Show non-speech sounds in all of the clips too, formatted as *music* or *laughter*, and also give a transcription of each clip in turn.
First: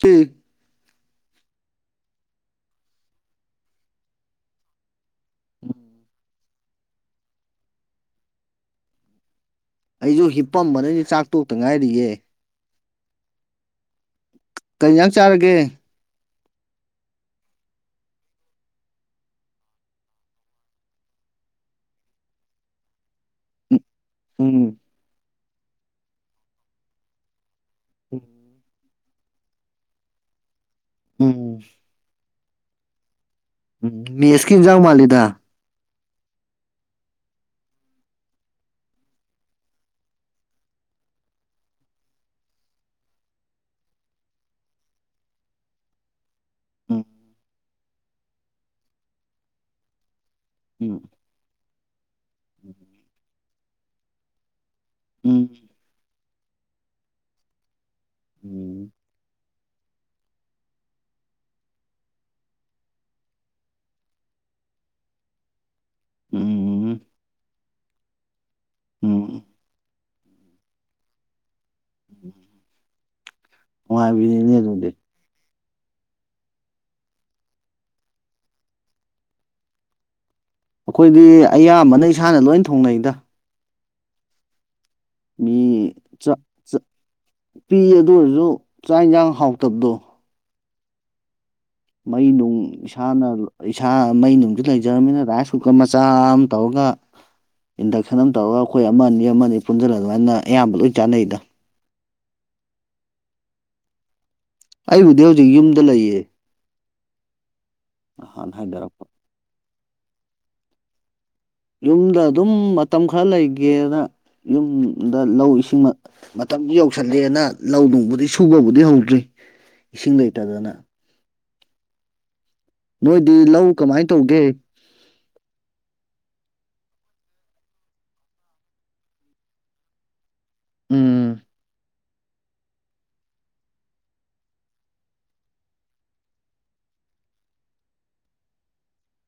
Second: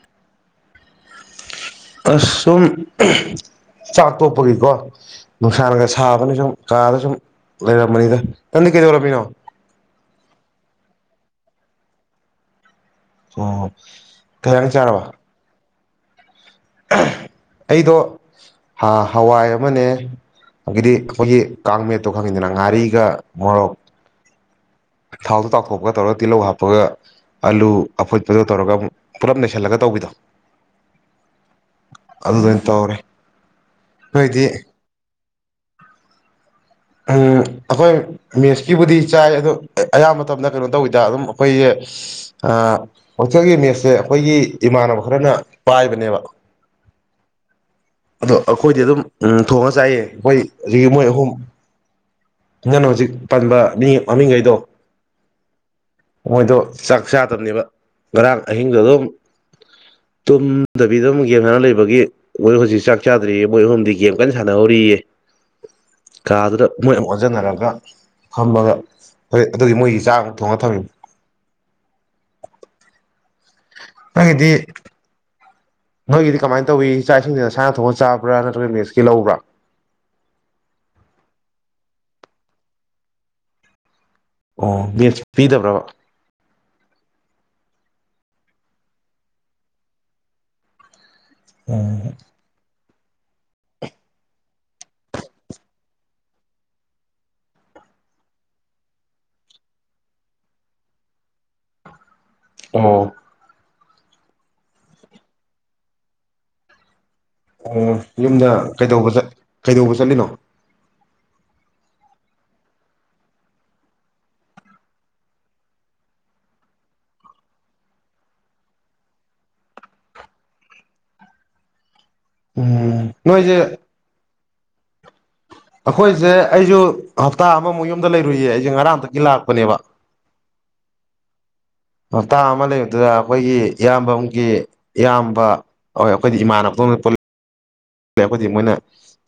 ꯀ ꯑꯁ ꯁꯨꯝ ꯆꯥꯛ ꯇꯣꯛꯄꯒꯤꯀꯣ ꯅꯨꯡꯁꯥꯒ ꯁꯥꯕꯅ ꯁꯨꯝ ꯀꯥꯗ ꯁꯨꯝ ꯂꯩꯔꯝꯕꯅꯤꯗ ꯅꯪꯗꯤ ꯀꯩꯗꯧꯔꯝꯃꯤꯅꯣ ꯑꯩꯁꯨ ꯍꯤꯞꯄꯝꯕꯅꯗꯤ ꯆꯥꯛꯇꯣꯛꯇ ꯉꯥꯏꯔꯤꯌꯦꯦ ꯑꯣ ꯏꯟꯖꯥꯡ ꯀꯩ ꯆꯥꯔꯕ ꯆꯥꯔꯒꯦ ꯑꯩꯗꯣ ꯍꯋꯥꯏ ꯑꯃꯅꯦ ꯑꯗꯤ ꯑꯩꯈꯣꯏꯒꯤ ꯀꯥꯡ ꯃꯦꯠꯇꯣ ꯈꯪꯉꯤꯗꯅ ꯉꯥꯔꯤꯒ ꯃꯣꯔꯣꯛ ꯍꯝ ꯊꯥꯎꯗꯣ ꯇꯥꯎꯊꯣꯛꯄꯒ ꯇꯧꯔꯒ ꯇꯤꯜꯍꯧ ꯍꯥꯞꯄꯒ ꯑꯥꯂꯨ ꯑꯐꯨꯠꯄꯗꯣ ꯇꯧꯔꯒ ꯄꯨꯂꯞ ꯅꯩꯁꯤꯜꯂꯒ ꯇꯧꯕꯤꯗꯣ ꯎꯝ ꯑꯗꯨꯗ ꯇꯧꯔꯦ ꯎꯝ ꯅꯣꯏꯗꯤ ꯃꯤꯁꯀꯤꯝꯖꯥꯡ ꯃꯥꯜꯜꯂꯤꯗ ꯎꯝ ꯑꯩꯈꯣꯏ ꯃꯦꯁꯀꯤꯕꯨꯗꯤ ꯆꯥꯏ ꯑꯗꯣ ꯑꯌꯥꯝꯕ ꯃꯇꯝꯗ ꯀꯩꯅꯣ ꯇꯧꯋꯤꯗ ꯑꯗꯨꯝ ꯑꯩꯈꯣꯏꯁꯦ ꯍꯛꯁꯦꯜꯒꯤ ꯃꯦꯠꯁꯁꯦ ꯑꯩꯈꯣꯏꯒꯤ ꯏꯃꯥꯟꯅꯕ ꯈꯔꯅ ꯄꯥꯏꯕꯅꯦꯕ ꯑ ꯑꯗꯣ ꯑꯩꯈꯣꯏꯗꯤ ꯑꯗꯨꯝ ꯎꯝ ꯊꯣꯡꯉ ꯆꯥꯏꯌꯦ ꯑꯩꯈꯣꯏ ꯍꯧꯖꯤꯛ ꯎꯝ ꯃꯣꯏ ꯑꯍꯨꯝ ꯅꯪꯅ ꯍꯧꯖꯤꯛ ꯄꯥꯟꯕ ꯃꯤ ꯃꯃꯤꯡꯈꯩꯗꯣ ꯎꯝ ꯃꯣꯏꯗꯣ ꯆꯥꯛ ꯆꯥꯗꯕꯅꯦꯕ ꯉꯔꯥꯡ ꯑꯍꯤꯡꯗꯣ ꯎꯝ ꯑꯗꯨꯝ *unintelligible* ꯇꯨꯝꯗꯕꯤꯗ ꯑꯃꯨꯛ ꯒꯦꯝ ꯁꯥꯟꯅ ꯂꯩꯕꯒꯤ ꯃꯣꯏ ꯍꯧꯖꯤꯛ ꯆꯥꯛ ꯆꯥꯗ꯭ꯔꯤꯌꯦ ꯃꯣꯏ ꯑꯍꯨꯝꯗꯤ ꯒꯦꯝ ꯀꯟꯅ ꯁꯥꯟꯅꯍꯧꯔꯤꯌꯦ *unintelligible* ꯀꯥꯗꯨꯗ ꯃꯣꯏ ꯎꯝ ꯑꯃꯨ ꯑꯣꯟꯁꯤꯟꯅꯔꯒ ꯊꯝꯃꯒ ꯎꯝ ꯍꯣꯏ ꯑꯗꯨꯒꯤ ꯃꯣꯏꯒꯤ ꯆꯥꯛꯃꯨꯛ ꯊꯣꯡꯉꯒ ꯊꯝꯃꯤ ꯎꯝ ꯋꯥꯥꯏꯕꯤꯅꯦ ꯅꯪꯒꯤꯗꯤ ꯑꯗꯨꯗ ꯅꯣꯏꯒꯤꯗꯤ ꯀꯃꯥꯏꯅ ꯇꯧꯏꯤ ꯏꯆꯥ ꯏꯁꯤꯡꯁꯤꯅꯁꯥꯅ ꯊꯣꯛꯅ ꯆꯥꯕ꯭ꯔꯥ ꯅꯠꯇ꯭ꯔꯒ ꯃꯦꯛꯁꯀꯤ ꯂꯧꯕ꯭ꯔꯥ ꯑꯩꯈꯣꯏꯗꯤ ꯑꯌꯥꯝꯕꯅ ꯏꯁꯥꯅ ꯂꯣꯏ ꯊꯣꯡꯅꯩꯗ ꯑꯣ ꯃꯤ ꯄꯤꯗꯕ꯭ꯔꯕ ꯆꯥꯛ ꯆꯥꯛ ꯄꯤ ꯑꯗꯨ ꯑꯣꯏꯔꯁꯨ ꯆꯥꯛ ꯌꯦꯟꯁꯥꯡ ꯍꯥꯎꯇꯕꯗꯣ ꯃꯩ ꯅꯨꯡ ꯏꯁꯥꯅ ꯏꯁꯥ ꯃꯩ ꯅꯨꯡꯁꯤ ꯂꯩꯖꯔꯕꯅꯤꯅ ꯔꯥꯏꯁ ꯀꯨꯀꯔ ꯃꯆꯥ ꯑꯃ ꯇꯧꯔꯒ ꯏꯟꯗꯛꯁꯟ ꯑꯃ ꯇꯧꯔꯒ ꯑꯩꯈꯣꯏ ꯑꯃꯅꯤ ꯑ ꯑꯃ ꯑꯅꯤ ꯄꯨꯟꯁꯤꯜꯂ ꯑꯗꯨꯃꯥꯏꯅ ꯑꯌꯥꯝꯕ ꯂꯣꯏ ꯆꯥꯟꯅꯩꯗ ꯑꯣ ꯑꯩꯕꯨꯗꯤ ꯍꯧꯖꯤꯛ ꯌꯨꯝꯗ ꯂꯩꯌꯦ ꯑꯣ ꯌꯨꯝꯗ ꯅꯍꯥꯟ ꯍꯥꯏꯗꯔꯛꯄ ꯀꯩꯗꯧꯕ ꯀꯩꯗꯧꯕ ꯆꯠꯂꯤꯅꯣ ꯌꯨꯝꯗ ꯑꯗꯨꯝ ꯃꯇꯝ ꯈꯔ ꯂꯩꯒꯦꯅ ꯌꯨꯝꯗ ꯂꯧ ꯏꯁꯤꯡ ꯃꯇꯝꯗꯨ ꯌꯧꯁꯜꯂꯦꯅ ꯂꯧ ꯅꯨꯡꯕꯨꯗꯤ ꯁꯨꯕꯕꯨꯗꯤ ꯍꯧꯗ꯭ꯔꯤ ꯏꯁꯤꯡ ꯂꯩꯇꯗꯅ ꯎꯝ ꯅꯣꯏꯗꯤ ꯅꯣꯏꯁꯦ ꯂꯧ ꯀꯃꯥꯏꯅ ꯇꯧꯒꯦ ꯑꯩꯈꯣꯏꯁꯦ ꯑꯩꯁꯨ ꯍꯞꯇꯥ ꯑꯃꯃꯨꯛ ꯌꯨꯝꯗ ꯂꯩꯔꯨꯏꯌꯦ ꯑꯩꯁꯦ ꯉꯔꯥꯡꯇꯛꯗꯒꯤ ꯂꯥꯛꯄꯅꯦꯕ ꯎꯝ ꯍꯞꯇꯥ ꯑꯃ ꯂꯩꯕꯗꯨꯗ ꯑꯩꯈꯣꯏꯒꯤ ꯏꯌꯥꯝꯕꯒꯤ ꯏꯌꯥꯝꯕ ꯍꯣꯏ ꯑꯩꯈꯣꯏꯗꯤ ꯏꯃꯥꯟꯅꯕꯄ ꯑꯩꯣꯏꯗꯤ ꯃꯣꯏꯅ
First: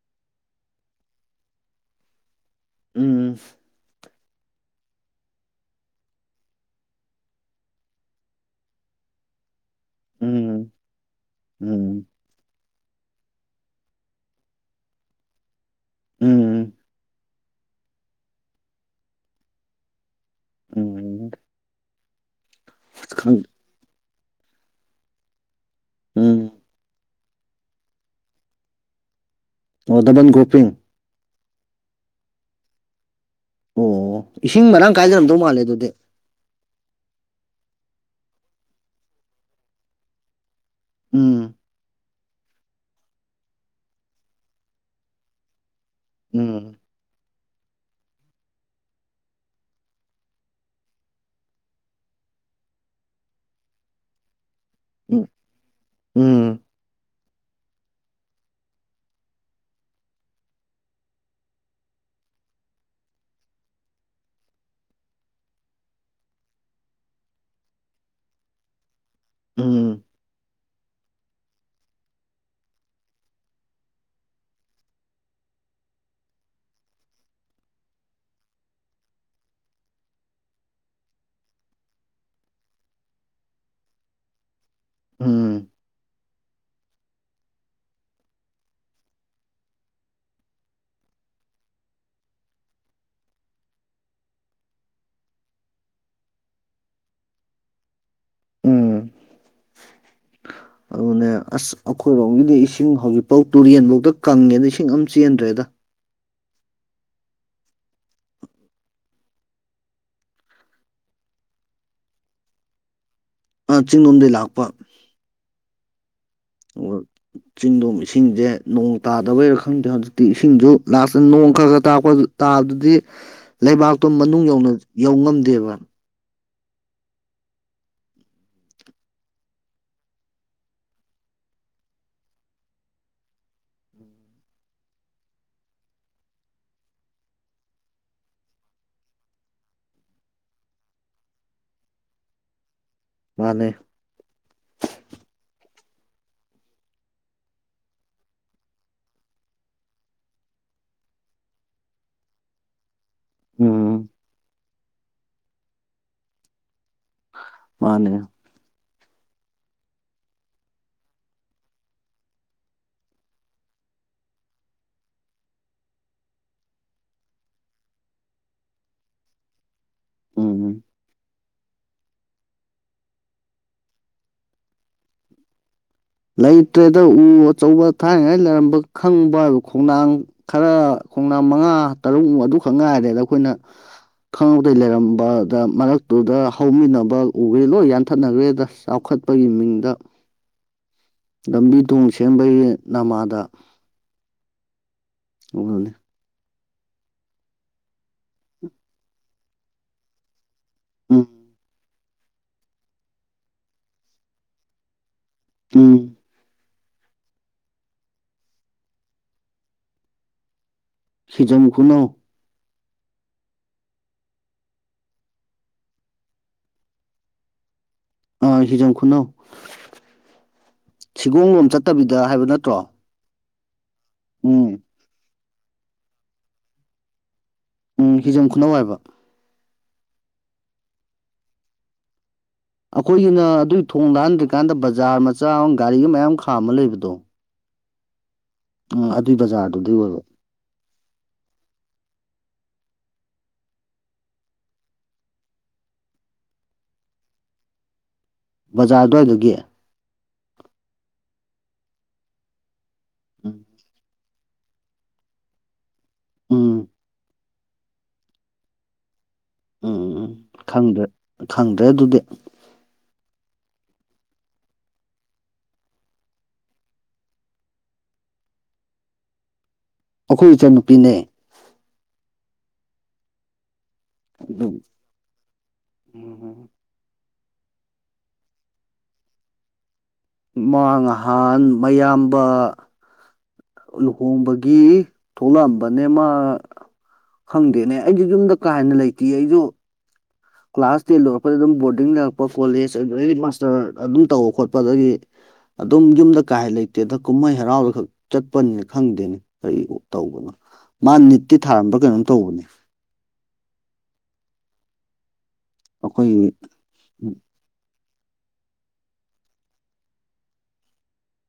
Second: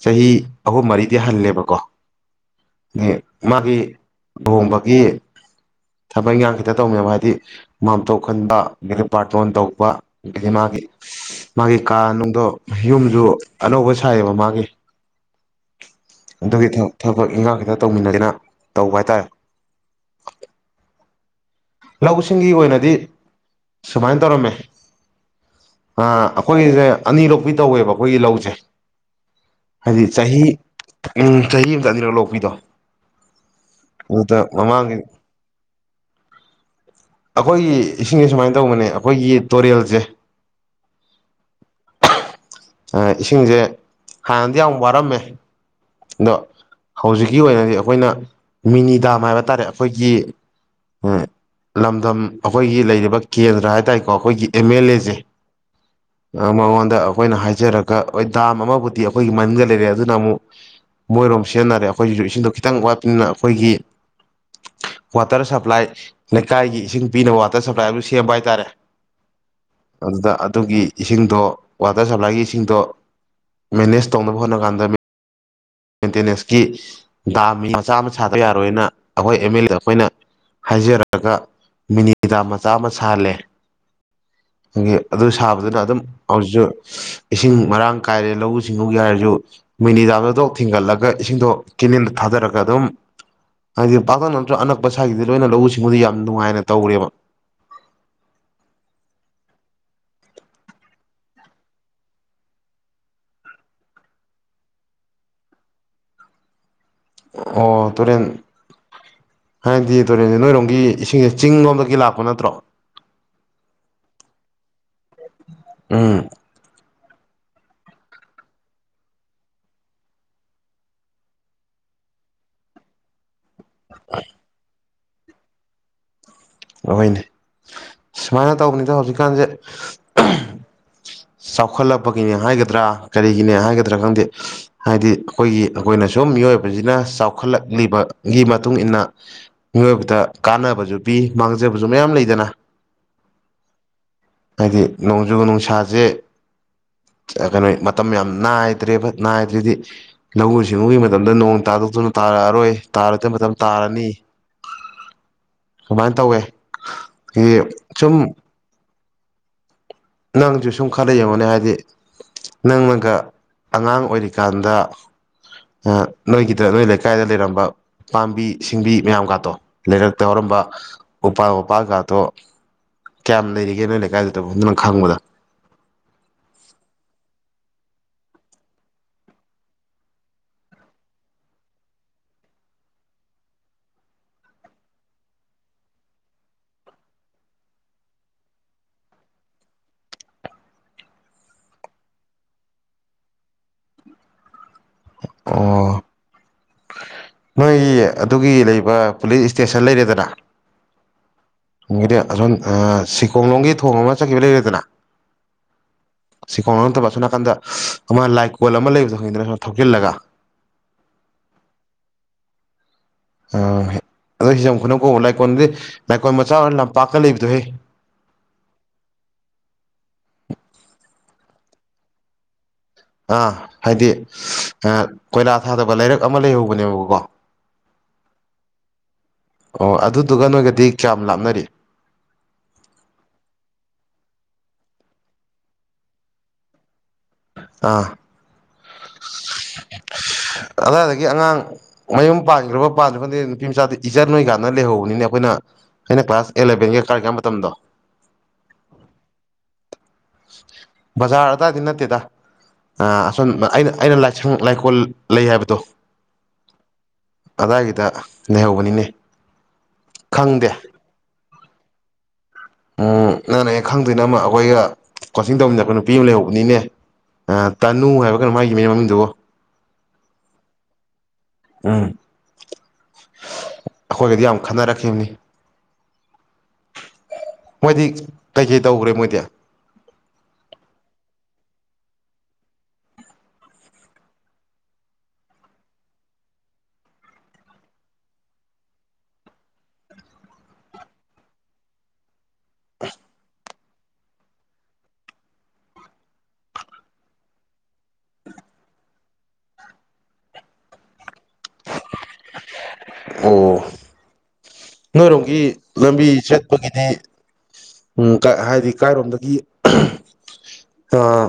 ꯆꯍꯤ ꯑꯍꯨꯝ ꯃꯔꯤꯗꯤ ꯍꯜꯂꯦꯕꯀꯣ ꯎꯝ ꯃꯥꯒꯤ ꯂꯣꯡꯕꯒꯤ ꯊꯕꯛ ꯏꯟꯈꯥꯡ ꯈꯤꯇ ꯇꯧꯅꯦꯕ ꯍꯥꯏꯗꯤ ꯃꯥꯝꯇꯣꯛ ꯈꯟꯕ ꯑꯩꯗꯒꯤ ꯕꯥꯔꯇꯣꯟ ꯇꯧ ꯑ ꯎꯝ ꯃꯥꯒꯤ ꯃꯥꯒꯤ ꯎꯝ ꯀꯥꯅꯨꯡꯗꯣ ꯌꯨꯝꯁꯨ ꯑꯅꯧꯕ ꯁꯥꯏꯌꯦꯕ ꯃꯥꯒꯤ ꯎꯝ ꯑꯗꯨꯒꯤ ꯊꯕꯛ ꯏꯟꯈꯥꯡ ꯈꯤꯇ ꯇꯧꯃꯤꯟꯅꯗꯅ ꯇꯧꯕ ꯍꯥꯏꯇꯥꯔꯦ ꯎꯝ ꯂꯧꯁꯤꯡꯒꯤ ꯑꯣꯏꯅꯗꯤ ꯈꯪ ꯁꯨꯃꯥꯏꯅ ꯇꯧꯔꯝꯃꯦ ꯑ ꯎꯝ ꯑꯩꯈꯣꯏꯒꯤꯁꯦ ꯑꯅꯤꯔꯣꯄꯤꯤ ꯇꯧꯋꯦꯕ ꯑꯩꯈꯣꯏꯒꯤ ꯂꯧꯁꯦ ꯑꯣ ꯍꯥꯏꯗꯤ ꯗꯕꯜ ꯆꯍꯤ ꯒ꯭ꯔꯣꯞꯄꯤꯡ ꯆꯍꯤ ꯑꯃꯇꯅꯤꯔꯣ ꯂꯣꯛꯄꯤꯗꯣ ꯑꯣ ꯑꯗꯨꯗ ꯏꯁꯤꯡ ꯃꯔꯥꯡ ꯃꯃꯥꯡꯒꯤ ꯀꯥꯏꯖꯔꯝꯗꯧ ꯃꯥꯜꯂꯦ ꯑꯗꯨꯗꯤ ꯑꯩꯈꯣꯏꯒꯤ ꯏꯁꯤꯡꯁꯦ ꯁꯨꯃꯥꯏꯅ ꯇꯧꯕꯅꯦ ꯑꯩꯈꯣꯏꯒꯤ ꯇꯨꯔꯦꯜꯁꯦ ꯎꯝ ꯏꯁꯤꯡꯁꯦ ꯍꯥꯟꯅꯗꯤ ꯌꯥꯝ ꯋꯥꯔꯝꯃꯦ ꯑꯗꯣ ꯎꯝ ꯍꯧꯖꯤꯛꯀꯤ ꯑꯣꯏꯅꯗꯤ ꯑꯩꯈꯣꯏꯅ ꯃꯤꯅꯤ ꯗꯥꯝ ꯍꯥꯏꯕ ꯇꯥꯔꯦ ꯑꯩꯈꯣꯏꯒꯤ ꯂꯝꯗꯝ ꯑꯩꯈꯣꯏꯒꯤ ꯂꯩꯔꯤꯕ ꯀꯦꯟꯗ꯭ꯔ ꯍꯥꯏꯇꯥꯔꯦꯀꯣ ꯑꯩꯈꯣꯏꯒꯤ ꯑꯦꯝ ꯑꯦꯜ ꯑꯦꯁꯦ ꯎꯝ ꯎꯝ ꯃꯉꯣꯟꯗ ꯑꯩꯈꯣꯏꯅ ꯍꯥꯏꯖꯔꯛ ꯗꯥꯝ ꯑꯃꯕꯨꯗꯤ ꯑꯩꯈꯣꯏꯒꯤ ꯃꯟꯒ ꯂꯩꯔꯦ ꯑꯗꯨꯅ ꯑꯃꯨꯛ ꯃꯣꯏꯔꯣꯝ ꯁꯤꯖꯤꯟꯅꯔꯦ ꯑꯩꯈꯣꯏꯁꯤꯁꯨ ꯏꯁꯤꯡꯗꯣ ꯈꯤꯇꯪ ꯋꯥꯠꯄꯅꯤꯅ ꯑꯩꯈꯣꯏꯒꯤ ꯋꯥꯇꯔ ꯁꯄ꯭ꯂꯥꯏ ꯂꯩꯀꯥꯏꯒꯤ ꯏꯁꯤꯡ ꯄꯤꯅꯕ ꯋꯥꯇꯔ ꯁꯄ꯭ꯂꯥꯏ ꯁꯦꯝꯕ ꯍꯥꯏꯇꯥꯔꯦ ꯎꯝ ꯑꯗꯨꯗ ꯑꯗꯨꯒꯤ ꯏꯁꯤꯡꯗꯣ ꯋꯥꯇꯔ ꯁꯄ꯭ꯂꯥꯏꯒꯤ ꯏꯁꯤꯡꯗꯣ ꯃꯦꯅꯦꯖ ꯇꯧꯅꯕ ꯍꯣꯠꯅ ꯀꯥꯟꯗ ꯃꯦꯟꯇꯦꯅꯦꯟꯁꯀꯤ ꯗꯥꯝ ꯃꯤ ꯃꯆꯥ ꯑꯃ ꯁꯥꯕ ꯌꯥꯔꯣꯏꯅ ꯑꯩꯈꯣꯏ ꯑꯦꯝ ꯑꯦꯜ ꯑꯦ ꯑꯩꯈꯣꯏꯅ ꯍꯥꯏꯖꯔꯒ ꯃꯤꯅꯤꯗꯥ ꯃꯆꯥ ꯑꯃ ꯁꯥꯍꯜꯂꯦ ꯑꯗꯨ ꯎꯝ ꯁꯥꯕꯗꯨꯅ ꯑꯗꯨꯝ ꯍꯧꯖꯤꯛꯁꯨ ꯏꯁꯤꯡ ꯃꯔꯥꯡ ꯀꯥꯏꯔꯦ ꯂꯧꯎ ꯁꯤꯡꯎꯒꯤ ꯍꯥꯏꯔꯁꯨ ꯃꯤꯅꯤꯗꯥꯝꯗꯗꯣꯛ ꯊꯤꯡꯒꯠꯂꯒ ꯦ ꯊꯥꯔꯒ ꯑꯗꯨꯝ ꯍꯥꯏꯗꯤ ꯄꯥꯛꯇꯛ ꯅꯠꯇ꯭ꯔ ꯑꯅꯛꯄ ꯂꯧ ꯁꯤꯃꯗꯤ ꯌꯥꯝ ꯅꯨꯡꯉꯥꯏꯅ ꯇꯧꯔꯦꯕ ꯎꯝ ꯑꯗꯨꯅꯦ ꯑꯁ ꯑꯩꯈꯣꯏꯔꯣꯝꯒꯤꯗꯤ ꯏꯁꯤꯡ ꯍꯧꯖꯤꯛꯐꯥꯎ ꯇꯨꯔꯦꯟꯐꯧꯗ ꯀꯪꯉꯦꯅ ꯏꯁꯤꯡ ꯑꯃ ꯆꯦꯟꯗ꯭ꯔꯦꯗ ꯑꯣ ꯇꯨꯔꯦꯟ ꯍꯥꯏꯕꯗꯤ ꯇꯨꯔꯦꯟꯁꯦ ꯅꯣꯏꯔꯣꯝꯒꯤ ꯏꯁꯤꯡꯁꯦ ꯆꯤꯡ ꯂꯣꯝꯗꯒꯤ ꯂꯥꯛꯄ ꯅꯠꯇ꯭ꯔꯣ ꯑ ꯆꯤꯡꯂꯣꯝꯗꯒꯤꯩ ꯂꯥꯛꯄ ꯎꯝ ꯑꯣ ꯆꯤꯡꯗꯣꯝ ꯏꯁꯤꯡꯁꯦ ꯅꯣꯡ ꯇꯥꯗꯕꯩꯔꯥ ꯈꯪꯗꯦ ꯍꯧꯖꯤꯛꯇꯤ ꯏꯁꯤꯡꯁꯨ ꯂꯥꯁꯇ ꯅꯣꯡ ꯈꯔ ꯈꯔ ꯇꯥꯔꯄ ꯇꯥꯗꯨꯗꯤ ꯂꯩꯕꯥꯛꯇꯣ ꯃꯅꯨꯡ ꯌꯧ ꯌꯧ ꯉꯝꯗꯦꯕ ꯑꯣꯏꯣꯏꯅꯦ ꯁꯨꯃꯥꯏꯅ ꯇꯧꯕꯅꯤꯗ ꯍꯧꯖꯤꯛꯀꯥꯟꯁꯦ ꯆꯥꯎꯈꯠꯂꯛꯄꯒꯤꯅꯦ ꯍꯥꯏꯒꯗ꯭ꯔꯥ ꯀꯔꯤꯒꯤꯅꯦ ꯍꯥꯏꯒꯗ꯭ꯔꯥ ꯈꯪꯗꯦ ꯍꯥꯏꯗꯤ ꯑꯩꯈꯣꯏꯒꯤ ꯑꯩꯈꯣꯏꯅ ꯁꯨꯝ ꯃꯤꯑꯣꯏꯕꯁꯤꯅ ꯆꯥꯎꯈꯠꯂꯛꯂꯤꯕꯒꯤ ꯃꯇꯨꯡ ꯏꯟꯅ ꯃꯤꯑꯣꯏꯕꯗ ꯀꯥꯟꯅꯕꯁꯨ ꯄꯤ ꯃꯥꯡꯖꯕꯁꯨ ꯃꯌꯥꯝ ꯂꯩꯗꯅ ꯃꯥꯅꯦ ꯍꯥꯏꯗꯤ ꯅꯣꯡꯖꯨꯒ ꯅꯨꯡꯁꯥ ꯎꯆꯦ ꯀꯩꯅꯣ ꯃꯇꯝ ꯌꯥꯝ ꯅꯥꯏꯗ꯭ꯔꯦꯕ ꯅꯥꯏꯗ꯭ꯔꯗꯤ ꯂꯧꯎ ꯁꯤꯡꯎꯒꯤ ꯃꯇꯝꯗ ꯅꯣꯡ ꯇꯥꯗ ꯛꯇꯨꯅ ꯇꯥꯔꯛꯑꯔꯣꯏ ꯇꯥꯔꯗꯤ ꯃꯇꯝ ꯇꯥꯔꯅꯤ ꯎꯝ ꯑꯗꯨꯃꯥꯏꯅ ꯇꯧꯋꯦ ꯑꯩꯗꯤ ꯃꯥꯅꯦ ꯁꯨꯝ ꯅꯪꯁꯨ ꯁꯨꯡꯈꯗ ꯌꯦ ꯃꯅꯦ ꯍꯥꯏꯗꯤ ꯅꯪꯅꯒ ꯑꯉꯥꯡ ꯑꯣꯏꯔꯤꯀꯥꯟꯗ ꯅꯣꯏꯒꯤꯗ ꯅꯣꯏ ꯂꯩꯀꯥꯏꯗ ꯂꯩꯔꯝꯕ ꯄꯥꯝꯕꯤ ꯁꯤꯡꯕꯤ ꯃꯌꯥꯝꯒꯇꯣ ꯂꯩꯔꯛꯇ ꯌꯥꯔꯝꯕ ꯎꯝ ꯎꯄꯥꯜ ꯋꯥꯄꯥꯜꯒꯥꯗꯣ ꯀꯌꯥꯝ ꯂꯩꯔꯤꯒꯦ ꯅꯣꯏ ꯂꯩꯀꯥꯏꯗꯨꯗꯕꯨ ꯑꯗꯨꯅ ꯈꯪꯕꯗ ꯂꯩꯇ꯭ꯔꯦꯗ ꯎ ꯑꯆꯧꯕ ꯊꯥꯏꯅꯉꯥꯏ ꯂꯩꯔꯝꯕ ꯈꯪꯕ ꯍꯥꯏꯕ ꯈꯣꯡꯅꯥꯡ ꯈꯔ ꯈꯣꯡꯅꯥꯡ ꯃꯉꯥ ꯇꯔꯨꯛꯃꯨꯛ ꯑꯗꯨꯈꯛ ꯉꯥꯏꯔꯦꯗ ꯑꯩꯈꯣꯏꯅ ꯈꯪꯍꯧꯗꯩ ꯂꯩꯔꯝꯕꯗ ꯃꯔꯛꯇꯨꯗ ꯍꯧꯃꯤꯟꯅꯕ ꯎꯒ꯭ꯔꯦ ꯂꯣꯏ ꯌꯥꯟꯊꯠꯅꯈ꯭ꯔꯦꯗ ꯆꯥꯎꯈꯠ ꯆꯠꯄꯒꯤ ꯃꯤꯡꯗ ꯂꯝꯕꯤ ꯊꯣꯡ ꯁꯦꯝꯕꯒꯤ ꯅꯃꯥꯗ ꯋꯥꯅꯤ ꯑꯣ ꯅꯣꯏꯒꯤ ꯑꯗꯨꯒꯤ ꯂꯩꯕ ꯄꯨꯂꯤꯁ ꯏꯁꯇꯦꯁꯟ ꯂꯩꯔꯦꯗꯅ ꯎꯝ ꯗꯤ ꯑꯁꯣꯝ ꯁꯤꯀꯣꯂꯣꯝꯒꯤ ꯊꯣꯡ ꯑꯃ ꯆꯠꯈꯤꯕ ꯂꯩꯔꯦꯗꯅ ꯎꯝ ꯁꯤ ꯀꯥꯎ ꯅꯠꯇꯕ ꯁꯣꯝ ꯅꯥꯀꯟꯗ ꯑꯃ ꯂꯥꯏ ꯀꯣꯜ ꯑꯃ ꯂꯩꯕꯗꯣ ꯈꯪꯉꯤꯗꯅ ꯁ ꯊꯧꯆꯤꯜꯂꯒ ꯍꯤꯖꯝ ꯈꯨꯨꯅꯣ ꯑ ꯑꯗꯨꯣ ꯍꯤꯖꯝ ꯈꯨꯅꯝ ꯀꯧꯕ ꯂꯩꯥꯏꯀꯣꯜꯗꯤ ꯂꯥꯏꯀꯣꯜ ꯃꯆꯥ ꯂꯝꯄꯥꯛꯀ ꯂꯩꯕꯗꯣ ꯍꯦ ꯑꯥ ꯍꯤꯖꯝ ꯈꯨꯅꯧ ꯁꯤꯒꯣꯂꯣꯝ ꯆꯠꯇꯕꯤꯗ ꯍꯥꯏꯕ ꯅꯠꯇ꯭ꯔꯣ ꯑꯥ ꯍꯥꯏꯗꯤ ꯎꯝ ꯀꯣꯏꯂꯥ ꯊꯥꯗꯕ ꯂꯩꯥꯏꯔꯛ ꯑꯃ ꯂꯩꯍꯧꯕꯅꯦꯕꯀꯣ ꯎꯝ ꯍꯤꯖꯝ ꯈꯨꯅꯧ ꯍꯥꯏꯕ ꯑꯣ ꯑꯗꯨꯗꯨꯒ ꯅꯣꯏꯒꯗꯤ ꯆ ꯂꯥꯞꯅꯔꯤ ꯑꯩꯈꯣꯏꯒꯤꯅ ꯑꯗꯨꯒꯤ ꯊꯣꯡ ꯂꯥꯛꯍꯟꯗ꯭ꯔꯤꯀꯥꯟꯗ ꯕꯖꯥꯔ ꯃꯆꯥ ꯑꯃ ꯒꯥꯔꯤꯒ ꯃꯌꯥꯝ ꯈꯥꯝꯃ ꯂꯩꯕꯗꯣ ꯑꯥ ꯎꯝ ꯑꯗꯨꯏ ꯕꯖꯥꯔꯗꯨꯗꯤꯩ ꯑꯣꯏꯕ ꯑꯗꯨꯋꯥꯏꯗꯒꯤ ꯑꯉꯥꯡ ꯃꯌꯨꯝ ꯄꯥꯟꯗ꯭ꯔꯕ ꯄꯥꯟꯗ꯭ꯔ ꯈꯥꯟꯗꯩ ꯅꯨꯄꯤ ꯃꯆꯥꯗꯤ ꯏꯆꯔ ꯅꯣꯏ ꯀꯥꯟꯗ ꯂꯩꯍꯧꯕꯅꯤꯅ ꯑꯩꯈꯣꯏꯅ ꯑꯩꯅ ꯀ꯭ꯂꯥꯁ ꯑꯦꯂꯚꯦꯟꯒꯤ ꯀꯥꯔꯒꯦꯕ ꯃꯇꯝꯗꯣ ꯕꯖꯥꯔ ꯑꯗꯨꯋꯥꯏꯗꯒꯤ ꯕꯖꯥꯔ ꯑꯗꯨꯗꯥꯋꯥꯏꯗꯤ ꯅꯠꯇꯦꯗ ꯑ ꯑꯁꯣꯝ ꯎꯝ ꯑꯩꯅ ꯑꯩꯅ ꯂꯥꯏ ꯌꯥ ꯁꯪ ꯂꯥꯏꯀꯣꯜ ꯂꯩ ꯍꯥꯏꯕꯗꯣ ꯎꯝ ꯑꯗꯥꯏꯒꯤꯗ ꯂꯩꯍꯧꯕꯅꯤꯅꯦ ꯎꯝ ꯈꯪꯗꯦ ꯈꯪꯗ꯭ꯔꯦ ꯈꯪꯗ꯭ꯔꯦ ꯑꯗꯨꯗꯤ ꯎꯝ ꯅꯪꯅꯦ ꯑꯩ ꯈꯪꯗꯣꯏ ꯅ ꯑꯃ ꯑꯩꯈꯣꯏꯒ ꯀꯣꯆꯤꯡ ꯇꯧꯕꯅꯤꯅ ꯑꯩꯈꯣꯏ ꯅꯨꯄꯤ ꯑꯃ ꯂꯩꯍꯧꯕꯅꯤꯅꯦ ꯇꯥꯅꯨ ꯍꯥꯏꯕ ꯀꯩꯅꯣ ꯃꯥꯒꯤ ꯃꯤꯅꯦ ꯃꯃꯤꯡꯗꯨꯕꯣ ꯑꯩꯈꯣꯏ ꯏꯆ ꯅꯨꯨꯄꯤꯅꯦ ꯎꯝ ꯑꯩꯈꯣꯏꯒꯗꯤ ꯌꯥꯝ ꯈꯟꯅꯔꯛꯈꯤꯕꯅꯤ ꯎ *inaudible* ꯃꯣꯏꯗꯤ ꯀꯩꯀꯩ ꯇꯧꯈ꯭ꯔꯦ ꯃꯣꯏꯗꯤ ꯃꯥꯡꯍꯥꯟ ꯃꯌꯥꯝꯕ ꯂꯨꯍꯣꯡꯕꯒꯤ ꯊꯣꯛꯂꯛꯑꯝꯕꯅꯦ ꯃꯥ ꯈꯪꯗꯦꯅꯦ ꯑꯩꯁꯨ ꯌꯨꯝꯗ ꯀꯥ ꯍꯦꯟꯅ ꯂꯩꯇꯦ ꯑꯩꯁꯨ ꯀ꯭ꯂꯥꯁ ꯇꯦꯟ ꯂꯧꯔꯛꯄꯗ ꯑꯗꯨꯝ ꯕꯣꯔꯗꯤꯡ ꯂꯩꯔꯛꯄ ꯀꯣꯂꯦꯖ ꯑꯗꯨꯝ ꯇꯧꯕ ꯈꯣꯠꯄ ꯑꯗꯒꯤ ꯑꯗꯨꯝ ꯌꯨꯝꯗ ꯀꯥꯍ ꯂꯩꯇꯦꯗ ꯀꯨꯝꯍꯩ ꯍꯔꯥꯎꯗ ꯈꯛ ꯆꯠꯄꯅꯤꯅ ꯈꯪꯗꯦꯅꯦ ꯀꯔꯤ ꯇꯧꯕꯅꯣ ꯃꯥ ꯅꯤꯠꯇꯤ ꯊꯥꯔꯝꯕ ꯀꯩꯅꯣꯝ ꯇꯧꯕꯅꯦ ꯑꯣ ꯅꯣꯏ ꯂꯝꯕꯤ ꯑꯩꯈꯣꯏꯒꯤ ꯆꯠꯄꯒꯤꯗꯤ ꯎꯝ ꯍꯥꯏꯗꯤ ꯀꯥꯏꯔꯣꯝꯗꯒꯤ ꯑꯥ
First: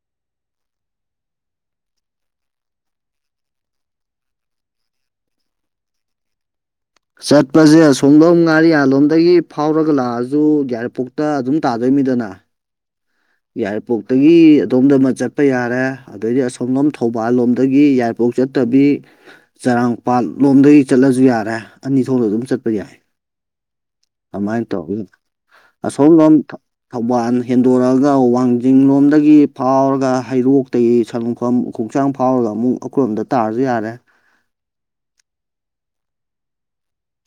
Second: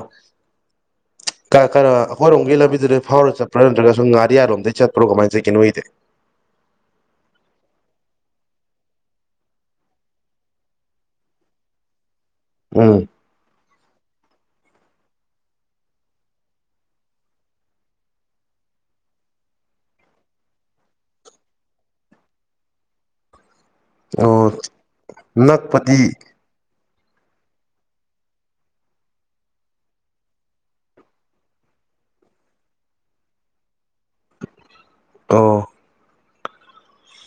ꯀꯩꯅꯣ ꯑꯩꯈꯣꯏꯔꯣꯝꯒꯤ ꯂꯝꯕꯤꯗꯨꯗ ꯐꯥꯎꯔꯒ ꯆꯠꯄ꯭ꯔꯣ ꯅꯠꯇ꯭ꯔꯒ ꯁ ꯉꯥꯔꯤꯌꯥꯔꯣꯝꯗꯩ ꯆꯠꯄ꯭ꯔꯣ ꯀꯃꯥꯏꯅ ꯆꯠꯒꯦ ꯅꯣꯣꯏꯗꯤ *inaudible* ꯆꯠꯄꯁꯦ ꯁꯣꯝꯗꯣꯝ ꯉꯥꯔꯤꯌꯥꯜꯂꯣꯝꯗꯒꯤ ꯐꯥꯎꯔꯒ ꯂꯥꯛꯑꯁꯨ ꯌꯥꯔꯤꯄꯣꯛꯇ ꯑꯗꯨꯝ ꯇꯥꯗꯣꯏꯅꯤꯗꯅ ꯎꯝ ꯌꯥꯏꯔꯤꯄꯣꯛꯇꯒꯤ ꯑꯗꯣꯝꯗ ꯑꯃ ꯆꯠꯄ ꯌꯥꯔꯦ ꯑꯗꯩꯗꯤ ꯑꯁꯣꯝꯂꯣꯝ ꯊꯧꯕꯥꯜ ꯂꯣꯝꯗꯒꯤ ꯌꯥꯏꯔꯤꯄꯣꯛ ꯆꯠꯇꯕ ꯗꯤ ꯆꯔꯥꯡꯄꯥꯥꯠ ꯂꯣꯝꯗꯒꯤ ꯆꯠꯂꯁꯨ ꯌꯥꯔꯦ ꯑꯅꯤ ꯊꯣꯛꯅ ꯑꯗꯨꯝ ꯆꯠꯄ ꯌꯥꯏ ꯑꯣ ꯑꯗꯨꯃꯥꯏꯅ ꯇꯧꯋꯤ ꯑꯁꯣꯝ ꯅꯛꯄꯗꯤ ꯂꯣꯝ ꯊꯧꯕꯥꯜ ꯍꯦꯟꯗꯣꯔꯛꯑꯒ ꯋꯥꯡꯖꯤꯡ ꯂꯣꯝꯗꯒꯤ ꯐꯥꯎꯔꯒ ꯍꯩꯔꯣꯛꯇꯒꯤ ꯁꯪꯂꯨꯡꯐꯝ ꯈꯣꯡꯛꯆꯥꯡ ꯐꯥꯎꯔꯒ ꯑꯃꯨꯛ ꯑꯩꯈꯣꯏꯣꯝꯗ ꯇꯥꯔꯁꯨ ꯌꯥꯔꯦ ꯑ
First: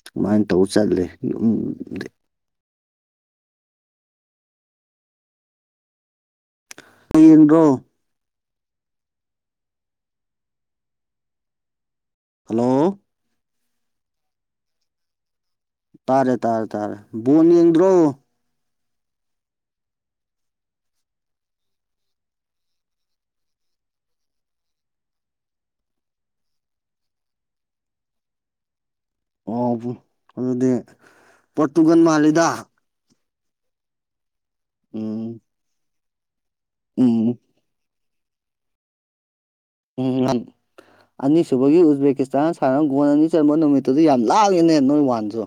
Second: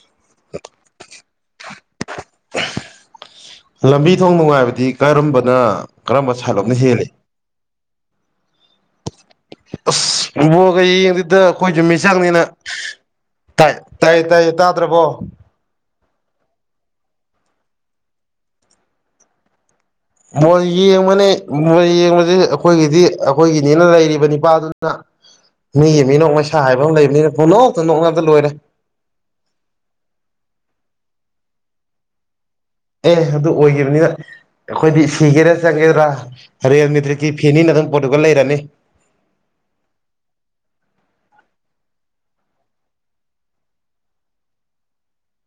ꯑꯗꯨꯃꯥꯏꯅ ꯇꯧ ꯆꯠꯂꯦ ꯂꯝꯕꯤ ꯊꯣꯡ ꯅꯨꯡꯉꯥꯏꯕꯗꯤ ꯀꯔꯝꯕꯅ ꯀ ꯊꯂꯣꯞꯅ ꯍꯦꯜꯜꯂꯤꯦ ꯕꯣꯜ ꯌꯦꯡꯗ꯭ꯔꯣ ꯑꯁ ꯏꯕꯣꯒ ꯌꯦꯡꯗꯤꯗ ꯑꯩꯈꯣꯏꯁꯨꯨꯝ ꯃꯤꯆꯪꯅꯤꯅ ꯍꯜꯂꯣ ꯇꯥꯏ ꯇꯥꯏ ꯇꯥꯏꯌꯦ ꯇꯥꯗ꯭ꯔꯕꯣ ꯇꯥꯔꯦ ꯇꯥꯔꯦ ꯇꯥꯔꯦ ꯕꯣꯟ ꯌꯦꯡꯗ꯭ꯔꯣ ꯃꯜ ꯌꯦꯡꯕꯅꯦ ꯃꯣꯏꯜ ꯌꯦꯡꯕꯁꯦ ꯑꯩꯈꯣꯏꯒꯤꯗꯤ ꯑꯩꯈꯣꯏꯒꯤꯅꯤꯅ ꯂꯩꯔꯤꯕ ꯅꯤꯄꯥꯗꯨꯅ ꯃꯤꯒꯤ ꯃꯤꯅꯣꯛ ꯃꯩꯁꯥ ꯍꯥꯏꯕ ꯑꯃ ꯂꯩꯕꯅꯤꯅ ꯄꯅꯣꯛꯇ ꯅꯣꯛ ꯉꯥꯛꯇ ꯂꯣꯏꯔꯦ ꯑꯣ ꯑꯗꯨꯗꯤ ꯄꯣꯔꯇꯨꯒꯥꯟ ꯃꯥꯜꯂꯤꯗ ꯑꯦ ꯑꯗꯨ ꯑꯣꯏꯈꯤꯕꯅꯤꯅ ꯑꯩꯈꯣꯏꯗꯤ ꯎꯝ ꯁꯤꯒꯦꯔꯥ ꯆꯪꯒꯦꯗ꯭ꯔꯥ ꯔꯤꯌꯦꯜꯃꯤ ꯎꯝ ꯇ꯭ꯔꯤꯛꯀꯤ ꯐꯦꯟꯅꯤꯅ ꯑꯗꯨꯝ ꯗꯨꯒ ꯂꯩꯔꯅꯤ ꯎꯝ ꯎ ꯑꯅꯤꯁꯨꯕꯒꯤ ꯎꯖꯕꯦꯀꯤꯁꯇꯥꯟ ꯁꯥꯟꯔ ꯒꯣꯜ ꯑꯅꯤ ꯆꯟꯕ ꯅꯨꯃꯤꯠꯇꯨꯗꯤ ꯌꯥꯝ ꯂꯥꯡꯉꯦꯅꯦ ꯅꯣꯏ ꯋꯥꯟꯁꯨ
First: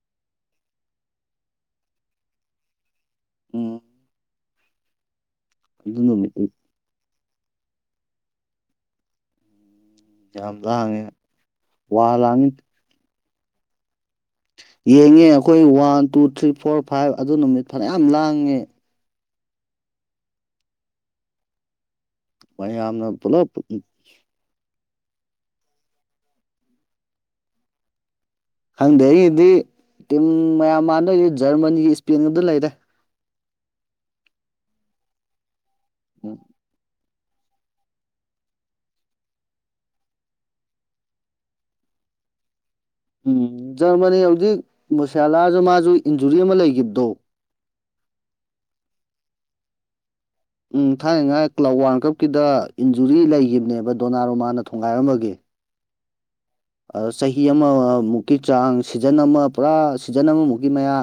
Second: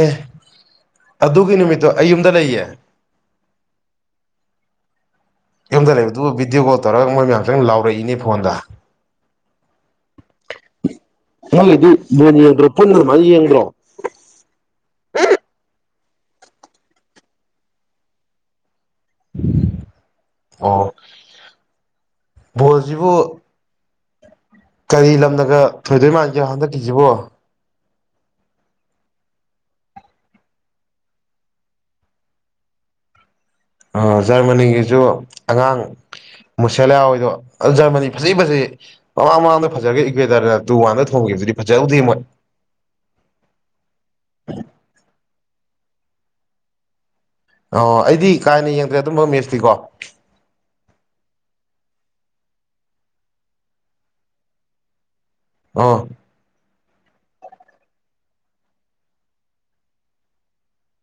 ꯑꯦ ꯑꯗꯨꯒꯤ ꯅꯨꯃꯤꯠꯇꯣ ꯑꯩ ꯌꯨꯝꯗ ꯂꯩꯌꯦ ꯑꯝ ꯌꯨꯝꯗ ꯂꯩꯕꯗꯨ ꯚꯤꯗꯤꯑꯣ ꯀꯣꯜ ꯇꯧꯔꯒ ꯃꯣꯏ ꯃꯌꯥꯝꯁꯪ ꯂꯥꯎꯔꯛꯏꯅꯦ ꯐꯣꯟꯗ ꯌꯥꯝ ꯂꯥꯡꯉꯦ ꯑꯩꯒꯤꯗꯤ ꯋꯥ ꯃꯨꯣꯟ ꯂꯥꯡꯉꯤ ꯌꯦꯡꯕ꯭ꯔꯣ ꯄꯨꯟꯗꯃꯅ ꯌꯦꯡꯕ꯭ꯔꯣ ꯌꯦꯡꯉꯦ ꯑꯩꯈꯣꯏ one two three four five ꯑꯗꯨ ꯅꯨꯃꯤꯠ ꯐꯅꯌꯥꯝ ꯂꯥꯡꯉꯦ ꯑꯣ ꯑꯩ ꯌꯥꯝꯅ ꯕꯣꯜꯁꯤꯕꯨ ꯄꯨꯂꯣ ꯀꯔꯤ ꯂꯝꯂꯒ ꯊꯣꯏꯗꯣꯏ ꯃꯥꯟꯒꯦ ꯍꯟꯗꯛꯀꯤꯁꯤꯕꯣ ꯈꯪꯗꯦ ꯑꯩꯒꯤꯗꯤ ꯇꯤꯝ ꯃꯌꯥꯝ ꯃꯥꯟꯅꯣꯏ ꯖꯔꯃꯅꯤꯒꯤ ꯏꯁꯄꯦꯟꯒꯗ ꯂꯩꯔꯦ ꯑ ꯖꯔꯃꯅꯤꯒꯤꯁꯨ ꯑꯉꯥꯡ ꯎꯝ ꯃꯨꯁꯂ ꯑꯣꯏ ꯑꯗꯣ ꯖꯔꯃꯅꯤ ꯐꯖꯩ ꯐꯁꯦ ꯃꯃꯥꯡ ꯃꯃꯥꯡꯗ ꯐꯖꯔꯒ ꯏꯀ꯭ꯋꯦꯇꯔꯅ ꯇꯨ ꯋꯥꯟꯗ ꯊꯣꯡꯈꯤꯕꯗꯨꯗꯤ ꯐꯖꯍꯧꯗꯦ ꯃꯣꯏ ꯎꯝ ꯖꯔꯃꯅꯤ ꯍꯧꯖꯤꯛ ꯃꯨꯁꯌꯥꯂꯥꯁꯨ ꯃꯥꯁꯨ ꯏꯟꯖꯨꯔꯤ ꯑꯃ ꯂꯩꯈꯤꯕꯗꯣ ꯑꯣ ꯑꯩꯗꯤ ꯀꯥ ꯍꯦꯟꯅ ꯌꯦꯡꯗ꯭ꯔꯦ ꯑꯗꯨꯝꯕ ꯃꯦꯁꯇꯤꯀꯣ ꯎꯝ ꯊꯥꯏꯅꯉꯥꯏ ꯀ꯭ꯂꯕ ꯋꯥꯔꯜ ꯀꯞꯀꯤꯗ ꯏꯟꯖꯨꯔꯤ ꯂꯩꯈꯤꯕꯅꯦꯕ ꯗꯣꯅꯥ ꯔꯣꯃꯥꯅ ꯊꯣꯡꯒꯥꯏꯔꯝꯃꯒꯦ ꯑꯣꯥ ꯑ ꯆꯍꯤ ꯑꯃꯃꯨꯛꯀꯤ ꯆꯥꯡ ꯁꯤꯖꯟ ꯑꯃ ꯄꯨꯔꯥ ꯁꯤꯖꯟ ꯑꯃꯃꯨꯛꯀꯤ ꯃꯌꯥ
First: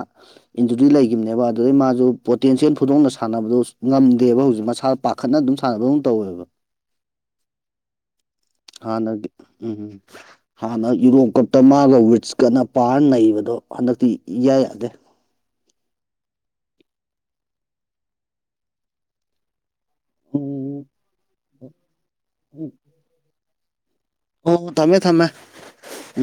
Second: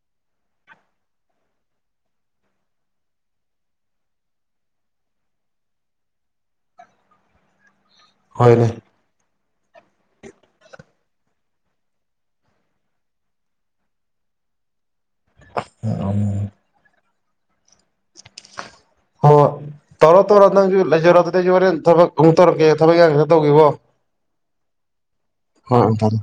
ꯏꯟꯗꯨꯔꯤ ꯂꯩꯈꯤꯕꯅꯦꯕ ꯑꯗꯨꯗꯩ ꯃꯥꯁꯨ ꯄꯣꯇꯦꯟꯁꯤꯌꯦꯦꯜ ꯐꯨꯗꯣꯡꯅ ꯁꯥꯟꯅꯕꯗ ꯉꯝꯗꯦꯕ ꯍꯧꯖꯤꯛ ꯃꯁꯥ ꯄꯥꯈꯠꯅ ꯑꯗꯨꯝ ꯁꯥꯟꯅꯕꯝ ꯇꯧꯋꯦꯕ ꯍꯣꯏꯅꯦ ꯍꯅꯦ ꯎꯝꯝ ꯍꯥꯟꯅ ꯌꯨꯔꯣꯞ ꯀꯞꯇ ꯃꯥꯒ ꯋꯤꯠꯁꯀꯅ ꯄꯥꯔꯅ ꯅꯩꯕꯗꯣ ꯍꯟꯗꯛꯇꯤ ꯏꯌꯥ ꯌꯥꯗꯦ *inaudible* ꯑ ꯇꯧꯔꯣ ꯇꯧꯔꯣ ꯅꯪꯁꯨ ꯎꯝ ꯂꯩꯖꯔꯣ ꯑꯗꯨꯗ ꯑꯩꯁꯨ ꯍꯣꯔꯦꯟ ꯊꯕꯛ ꯀ ꯑꯃꯨꯛ ꯇꯧꯔꯛꯀꯦ ꯎꯝ ꯊꯕꯛ ꯌꯥꯝ ꯈꯔ ꯇꯧꯈꯤꯕꯕꯣ ꯑꯣ ꯊꯃꯦ ꯊꯃꯦ ꯍꯣꯏ ꯑꯣꯇꯥꯔꯦ